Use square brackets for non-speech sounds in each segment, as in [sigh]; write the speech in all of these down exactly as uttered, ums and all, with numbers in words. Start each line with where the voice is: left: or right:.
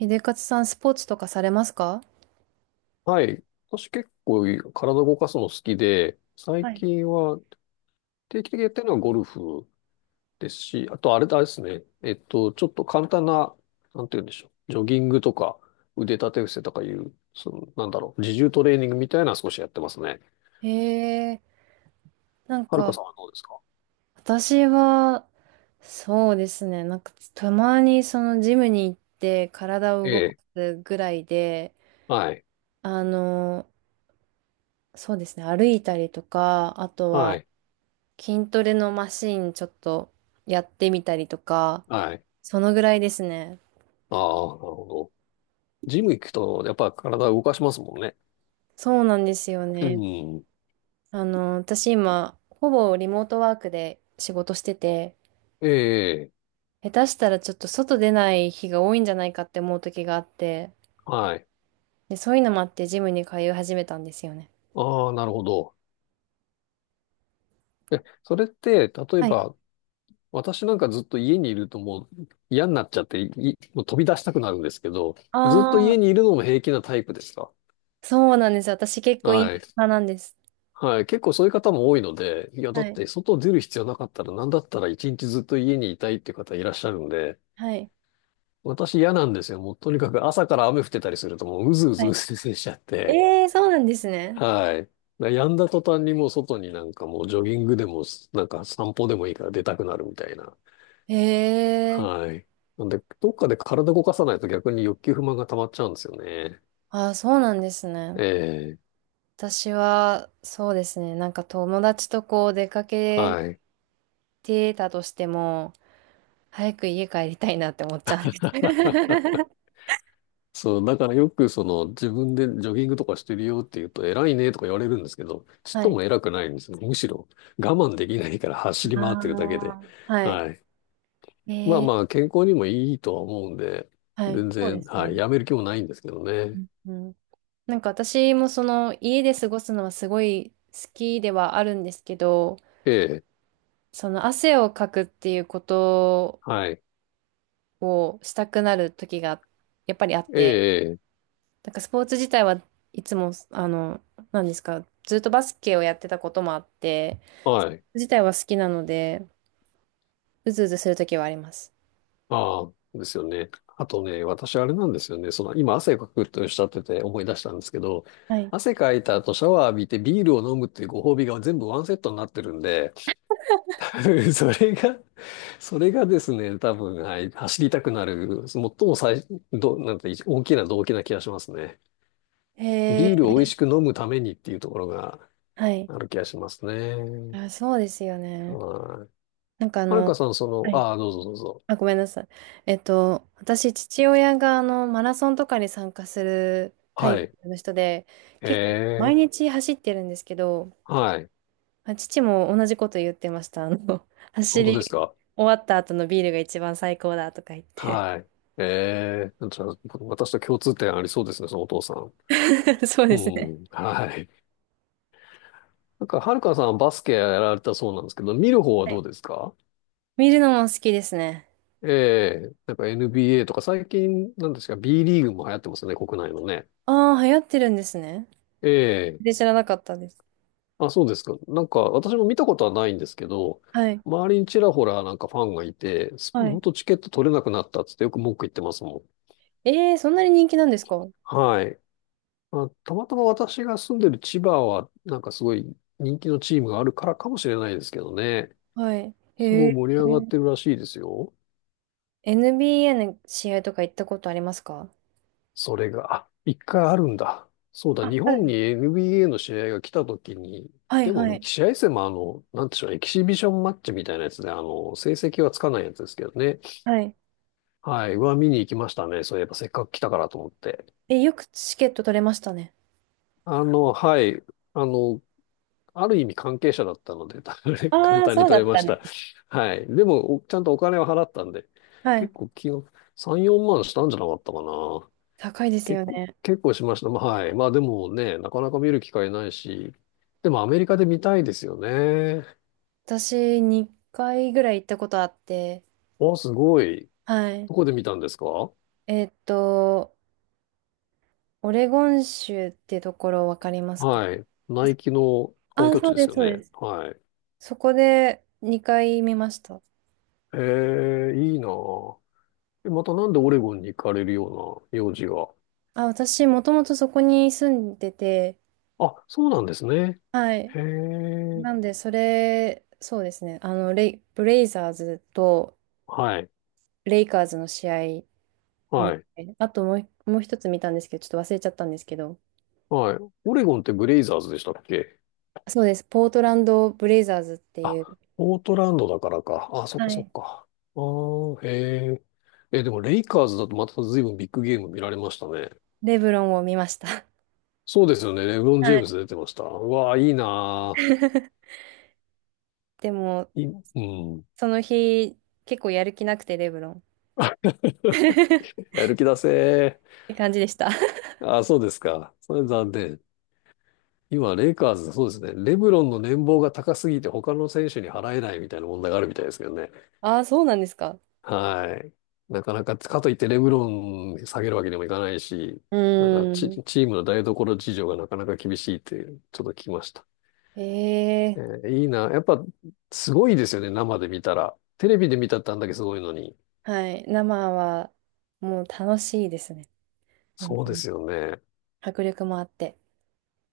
right: 秀勝さん、スポーツとかされますか？
left: はい。私結構体動かすの好きで、最
right: はい。
left: 近は定期的にやってるのはゴルフですし、あとあれだですね。えっと、ちょっと簡単な、なんて言うんでしょう。ジョギングとか腕立て伏せとかいう、その、なんだろう、自重トレーニングみたいなのは少しやってますね。
right: へえ、なん
left: はる
right: か、
left: かさんはどうですか？
right: 私は、そうですね、なんか、たまにそのジムに行って、体を
left: え
right: 動か
left: え。
right: すぐらいで、
left: はい。
right: あの、そうですね、歩いたりとか、あと
left: は
right: は、
left: い。
right: 筋トレのマシンちょっとやってみたりとか、
left: はい。
right: そのぐらいですね。
left: ああ、なるほど。ジム行くと、やっぱ体動かしますもんね。
right: そうなんですよ
left: う
right: ね。
left: ん。
right: あの、私今、ほぼリモートワークで仕事してて、
left: ええ。
right: 下手したらちょっと外出ない日が多いんじゃないかって思う時があって、
left: はい。
right: で、そういうのもあってジムに通い始めたんですよね。
left: ああ、なるほど。え、それって、例え
right: はい。
left: ば、私なんかずっと家にいるともう嫌になっちゃって、い、もう飛び出したくなるんですけど、ずっと
right: ああ、
left: 家にいるのも平気なタイプですか？
right: そうなんです。私結構イン
left: はい。
right: 派なんです。
left: はい。結構そういう方も多いので、いや、だ
right: は
left: っ
right: い。
left: て外出る必要なかったら、なんだったらいちにちずっと家にいたいっていう方いらっしゃるんで、
right: はい。
left: 私嫌なんですよ。もうとにかく朝から雨降ってたりするともううずう
right: は
left: ずう
right: い。
left: ずうずしちゃって、
right: ええー、そうなんですね。
left: はい。やんだ途端にもう外になんかもうジョギングでも、なんか散歩でもいいから出たくなるみたいな。
right: ええー、
left: はい。なんで、どっかで体動かさないと逆に欲求不満が溜まっちゃうんですよね。
right: ああ、そうなんです
left: え
right: ね。
left: え、
right: 私は、そうですね。なんか友達とこう出かけ
left: はい。
right: てたとしても、早く家帰りたいなって思っちゃうんです。
left: [laughs]
right: [laughs]
left: そう、だからよくその自分でジョギングとかしてるよって言うと偉いねとか言われるんですけど、ちっ
right: は
left: と
right: い。
left: も偉くないんですよ。むしろ我慢できないから走り
right: あ
left: 回ってるだけで。
right: あ、はい。
left: はい。まあまあ
right: え、
left: 健康にもいいとは思うんで、
right: はい。
left: 全
right: そうで
left: 然、
right: す
left: はい、
right: ね。
left: やめる気もないんですけど
right: う
left: ね。
right: んうん。なんか私もその家で過ごすのはすごい好きではあるんですけど、
left: ええ、
right: その汗をかくっていうこと
left: はい。
right: をしたくなる時がやっぱりあっ
left: え
right: て、
left: え、ええ
right: なんかスポーツ自体はいつも、あの、なんですか、ずっとバスケをやってたこともあって、
left: はい。
right: 自体は好きなので、うずうずする時はあります。
left: ああ、ですよね。あとね、私あれなんですよね。その、今汗かくとおっしゃってて思い出したんですけど、
right: はい。
left: 汗かいた後シャワー浴びてビールを飲むっていうご褒美が全部ワンセットになってるんで、[laughs] 多分それが、それがですね、多分、はい、走りたくなる、最も最、ど、なんて、大きな動機な気がしますね。
right: へ
left: ビールを
right: え、
left: 美味しく飲むためにっていうところが
right: はい。
left: ある気がしますね。
right: あ、そうですよね。
left: はい。
right: なんかあ
left: はる
right: の、
left: かさん、そ
right: は
left: の、
right: い
left: ああ、どうぞどうぞ。
right: あ、ごめんなさい。えっと、私、父親があのマラソンとかに参加するタ
left: は
right: イ
left: い。
right: プの人で、
left: え
right: 結構毎
left: え、
right: 日走ってるんですけど、
left: はい。
right: まあ父も同じこと言ってました。あの、[laughs]
left: 本
right: 走
left: 当です
right: り
left: か？
right: 終わった後のビールが一番最高だとか言って。
left: はい。ええじゃあ、私と共通点ありそうですね、そのお父さん。
right: [laughs] そう
left: う
right: ですね。
left: ん、はい。なんか、はるかさんバスケやられたそうなんですけど、見る方はどうですか？
right: 見るのも好きですね。
left: ええなんか エヌビーエー とか最近、なんですか、ビーリーグも流行ってますね、国内のね。
right: ああ、流行ってるんですね。
left: ええ
right: で、知らなかったです。
left: あ、そうですか。なんか、私も見たことはないんですけど、
right: はい。
left: 周りにちらほらなんかファンがいて、す
right: は
left: ほ
right: い。
left: んとチケット取れなくなったっつってよく文句言ってますもん。
right: えー、そんなに人気なんですか？
left: はい。まあ、たまたま私が住んでる千葉は、なんかすごい人気のチームがあるからかもしれないですけどね。
right: はい。
left: す
right: へ
left: ごい
right: え。
left: 盛り上がってるらしいですよ。
right: エヌビーエー の試合とか行ったことありますか？
left: それが、あ、いっかいあるんだ。そうだ、
right: あ、
left: 日
right: あるん
left: 本
right: で
left: に
right: す。
left: エヌビーエー の試合が来た時に、
right: はい
left: で
right: は
left: も
right: い。
left: 試合戦もあの、なんでしょうね、エキシビションマッチみたいなやつで、あの、成績はつかないやつですけどね。
right: はい。
left: はい、うわ、見に行きましたね。そういえばせっかく来たからと思って。
right: え、よくチケット取れましたね。
left: あの、はい、あの、ある意味関係者だったので、[laughs] 簡
right: ああ、
left: 単
right: そ
left: に
right: うだ
left: 取れ
right: っ
left: ま
right: た
left: し
right: ね。
left: た。はい。でも、おちゃんとお金を払ったんで、
right: はい。
left: 結構気が、さん、よんまんしたんじゃなかったかな。
right: 高いです
left: 結
right: よ
left: 構、
right: ね。
left: 結構しました。まあ、はい。まあでもね、なかなか見る機会ないし、でもアメリカで見たいですよね。
right: 私、にかいぐらい行ったことあって、
left: お、すごい。
right: はい。
left: どこで見たんですか？
right: えーっと、オレゴン州ってところわかりますか？
left: はい。ナイキの
right: あ
left: 本
right: あ、
left: 拠
right: そ
left: 地
right: う
left: で
right: で
left: す
right: す、
left: よ
right: そうで
left: ね。
right: す。
left: はい。
right: そこでにかい見ました。
left: ええ、いいなぁ。えまたなんでオレゴンに行かれるような用事が。
right: あ、私、もともとそこに住んでて、
left: あ、そうなんですね。
right: はい。
left: へえ。
right: なんで、それ、そうですね。あの、レイ、ブレイザーズと
left: はい。
right: レイカーズの試合見
left: はい。
right: てあともう、もう一つ見たんですけど、ちょっと忘れちゃったんですけど、
left: はい。オレゴンってブレイザーズでしたっけ？
right: そうです、ポートランド・ブレイザーズって
left: あ、
right: いう。
left: ポートランドだからか。あ、そっ
right: は
left: かそっ
right: い。
left: か。ああ、へえ。え、でもレイカーズだとまた随分ビッグゲーム見られましたね。
right: レブロンを見ました。
left: そうですよね。レブロン・ジェ
right: は
left: ー
right: い。
left: ムズ出てました。うわあ、いいな
right: [laughs] でも、
left: ーい、うん。
right: その日、結構やる気なくて、レブロン。[laughs]
left: [laughs] やる気出せ
right: って感じでした。
left: ー。あ、そうですか。それ残念。今、レイカーズ、そうですね。レブロンの年俸が高すぎて他の選手に払えないみたいな問題があるみたいですけどね。
right: ああ、そうなんですか。
left: はい。なかなか、かといってレブロン下げるわけにもいかないし、
right: う
left: なんか
right: ー
left: チ、
right: ん。
left: チームの台所事情がなかなか厳しいっていう、ちょっと聞きました。え
right: ええ、
left: ーいいな。やっぱ、すごいですよね、生で見たら。テレビで見たってあんだけすごいのに。
right: はい。生は、もう楽しいですね。本
left: そう
right: 当
left: で
right: に。
left: すよね。
right: 迫力もあって。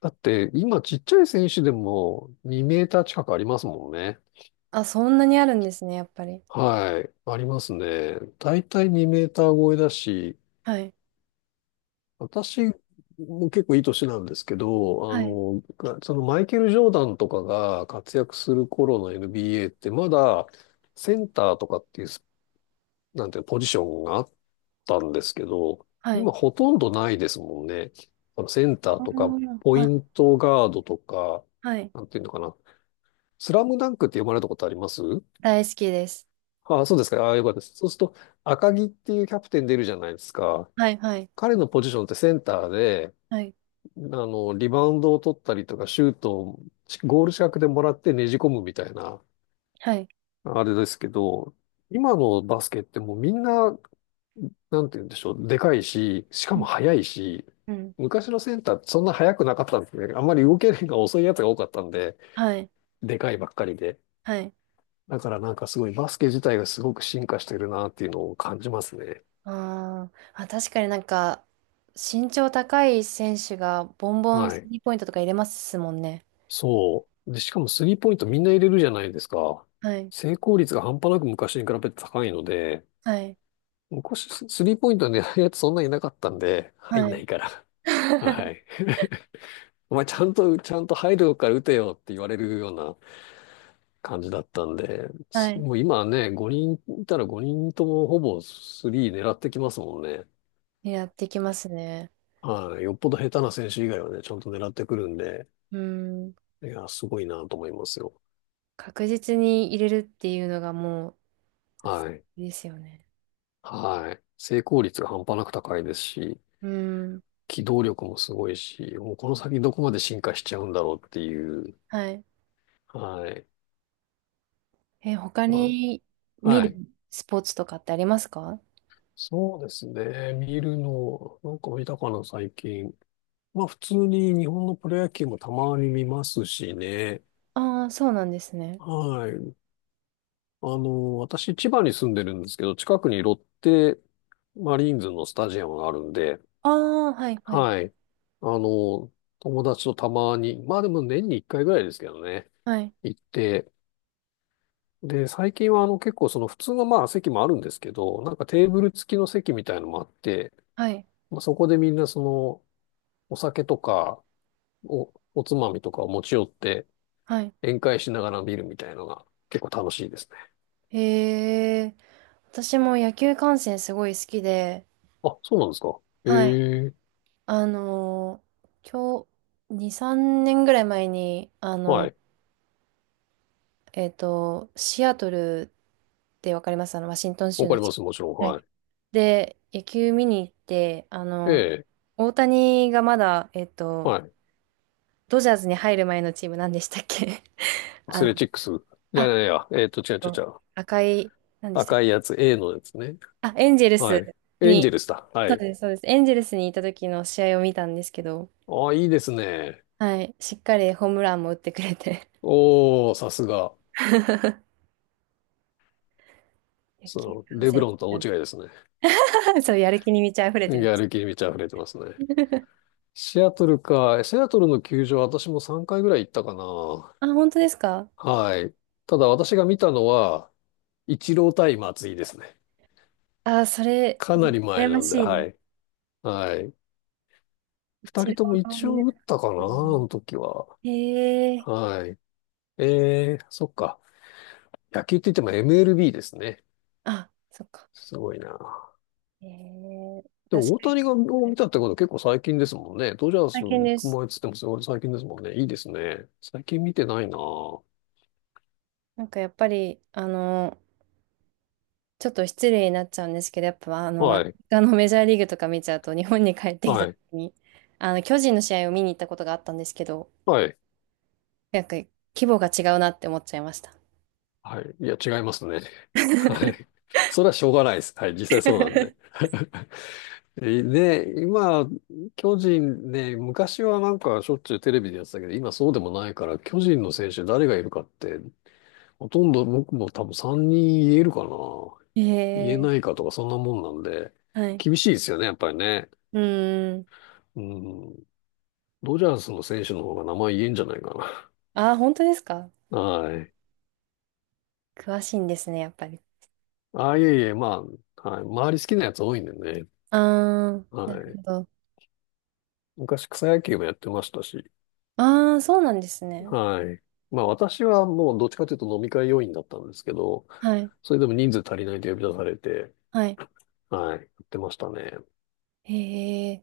left: だって、今ちっちゃい選手でもにメーター近くありますもんね。
right: あ、そんなにあるんですね、やっぱり。
left: はい。ありますね。だいたいにメーター超えだし、
right: はい。
left: 私も結構いい年なんですけど、あ
right: はい。
left: の、そのマイケル・ジョーダンとかが活躍する頃の エヌビーエー ってまだセンターとかっていうなんていうのポジションがあったんですけど、
right: はい。
left: 今ほとんどないですもんね。あのセン
right: あ
left: ターとか、
right: ー、
left: ポイ
right: はい。
left: ントガードとか、
right: はい。
left: なんていうのかな。スラムダンクって読まれたことあります？
right: 大好きです。
left: ああ、そうですか。ああ、よかったです。そうすると、赤木っていうキャプテン出るじゃないですか。
right: はい、はい、
left: 彼のポジションってセンターで、
right: はい、
left: あの、リバウンドを取ったりとか、シュートをゴール近くでもらってねじ込むみたいな、
right: はい。
left: あれですけど、今のバスケってもうみんな、なんて言うんでしょう、でかいし、しか
right: う
left: も
right: ん、
left: 速いし、
right: うん。
left: 昔のセンターってそんな速くなかったんですね。あんまり動けるのが遅いやつが多かったんで、
right: はい、
left: でかいばっかりで。
right: はい。
left: だからなんかすごいバスケ自体がすごく進化してるなっていうのを感じますね。
right: あーあ、確かになんか、身長高い選手がボンボン
left: は
right: ス
left: い。
right: リーポイントとか入れますもんね。
left: そう。で、しかもスリーポイントみんな入れるじゃないですか。
right: はい、
left: 成功率が半端なく昔に比べて高いので、
right: はい、
left: 昔、ススリーポイントの狙うやつそんなにいなかったんで、入
right: は
left: んな
right: い。
left: いから。[laughs] は
right: [laughs]
left: い。お前ちゃんと、ちゃんと入るから打てよって言われるような感じだったんで、
right: は
left: す
right: い。
left: もう今はね、ごにんいたらごにんともほぼスリー狙ってきますもんね。
right: やってきますね。
left: はい。よっぽど下手な選手以外はね、ちゃんと狙ってくるんで、
right: うん。
left: いや、すごいなと思いますよ。
right: 確実に入れるっていうのがもう、
left: はい。
right: いいですよね。
left: はい。成功率が半端なく高いですし、
right: うん。
left: 機動力もすごいし、もうこの先どこまで進化しちゃうんだろうっていう、
right: はい。
left: はい。
right: え、他
left: ま
right: に
left: あ
right: 見
left: はい。
right: るスポーツとかってありますか？
left: そうですね。見るの、なんか見たかな、最近。まあ普通に日本のプロ野球もたまに見ますしね。
right: ああー、そうなんですね。
left: はい。あの、私千葉に住んでるんですけど、近くにロッテマリーンズのスタジアムがあるんで、
right: ああ、はい、はい、
left: はい。あの、友達とたまに、まあでも年にいっかいぐらいですけどね、
right: はい、
left: 行って、で、最近はあの結構その普通のまあ席もあるんですけど、なんかテーブル付きの席みたいのもあって、
right: はい。
left: まあ、そこでみんなそのお酒とか、お、おつまみとかを持ち寄って
right: はい。
left: 宴会しながら見るみたいなのが結構楽しいですね。
right: へえ、私も野球観戦すごい好きで、
left: あ、そうなんですか。え
right: はい。
left: え、
right: あのー、今日、に、さんねんぐらい前に、あ
left: は
right: の、
left: い。
right: えっと、シアトルってわかります、あの、ワシントン州
left: わか
right: の
left: りま
right: 近
left: す、
right: く。
left: もちろん。
right: は
left: は
right: い。
left: い。
right: で、野球見に行って、あ
left: え
right: の、
left: え、
right: 大谷がまだ、えっと、
left: はい。
right: ドジャーズに入る前のチーム何でしたっけ？ [laughs]
left: ア
right: あ
left: スレ
right: の、
left: チックス。じゃ
right: あ、
left: あ、いや、えっと、違う違う違う。
right: 赤い、何でしたっ
left: 赤
right: け？
left: いやつ、A のやつね。
right: あ、エンジェルス
left: はい。エン
right: に。
left: ジェルスだ。は
right: そう
left: い。
right: です、そうです。エンゼルスにいた時の試合を見たんですけど、
left: あ、いいですね。
right: はい、しっかりホームランも打ってくれて。
left: おー、さすが。
right: [laughs] 野球
left: その、
right: 観
left: レブ
right: 戦し
left: ロ
right: て
left: ンと
right: た
left: は大
right: ん
left: 違いですね。
right: で [laughs] そう、やる気に満ち溢れてま
left: や
right: し
left: る気
right: た。
left: に満ち溢れてますね。
right: [laughs]
left: シアトルか。シアトルの球場、私もさんかいぐらい行ったかな。
right: あ、本当ですか？
left: はい。ただ私が見たのは、いちろう対松井ですね。
right: あ、それ、
left: かなり
right: 羨
left: 前
right: ま
left: なんで、
right: しいで
left: は
right: す。
left: い。はい。
right: イー
left: ふたりとも一
right: 見れ
left: 応打
right: た
left: っ
right: か
left: たかな、あ
right: な。
left: の時は。
right: へえ、
left: はい。えー、そっか。野球って言っても エムエルビー ですね。
right: あ、そっか。
left: すごいな。
right: へえ、
left: で
right: 私、
left: も大谷がを見たってことは結構最近ですもんね。ドジャース
right: 大変
left: 行
right: で
left: く
right: す。
left: 前っつってもすごい最近ですもんね。いいですね。最近見てないな。は
right: なんかやっぱり、あの、ちょっと失礼になっちゃうんですけど、やっぱあの、アメ
left: い。
right: リカの [laughs] メジャーリーグとか見ちゃうと、日本に帰ってきた
left: は
right: 時
left: い。
right: に、あの、巨人の試合を見に行ったことがあったんですけど、
left: はい。
right: なんか規模が違うなって思っちゃいました。
left: はい。いや、違いますね。はい。
right: [laughs]
left: それはしょうがないです。はい。実際そうなんで。[laughs] えで、今、巨人ね、昔はなんかしょっちゅうテレビでやってたけど、今そうでもないから、巨人の選手誰がいるかって、ほとんど僕も多分さんにん言えるかな。
right: へ
left: 言え
right: え、
left: ないかとか、そんなもんなんで、
right: はい。
left: 厳しいですよね、やっぱりね。
right: うーん。
left: うん。ドジャースの選手の方が名前言えんじゃないか
right: ああ、本当ですか？
left: な。[laughs] はい。
right: 詳しいんですね、やっぱり。
left: ああ、いえいえ、まあ、はい。周り好きなやつ多いんでね。
right: ああ、な
left: は
right: る
left: い。
right: ほど。
left: 昔草野球もやってましたし。
right: ああ、そうなんですね。
left: はい。まあ私はもうどっちかというと飲み会要員だったんですけど、
right: はい。
left: それでも人数足りないと呼び出されて、
right: はい。
left: はい、やってましたね。
right: へえ。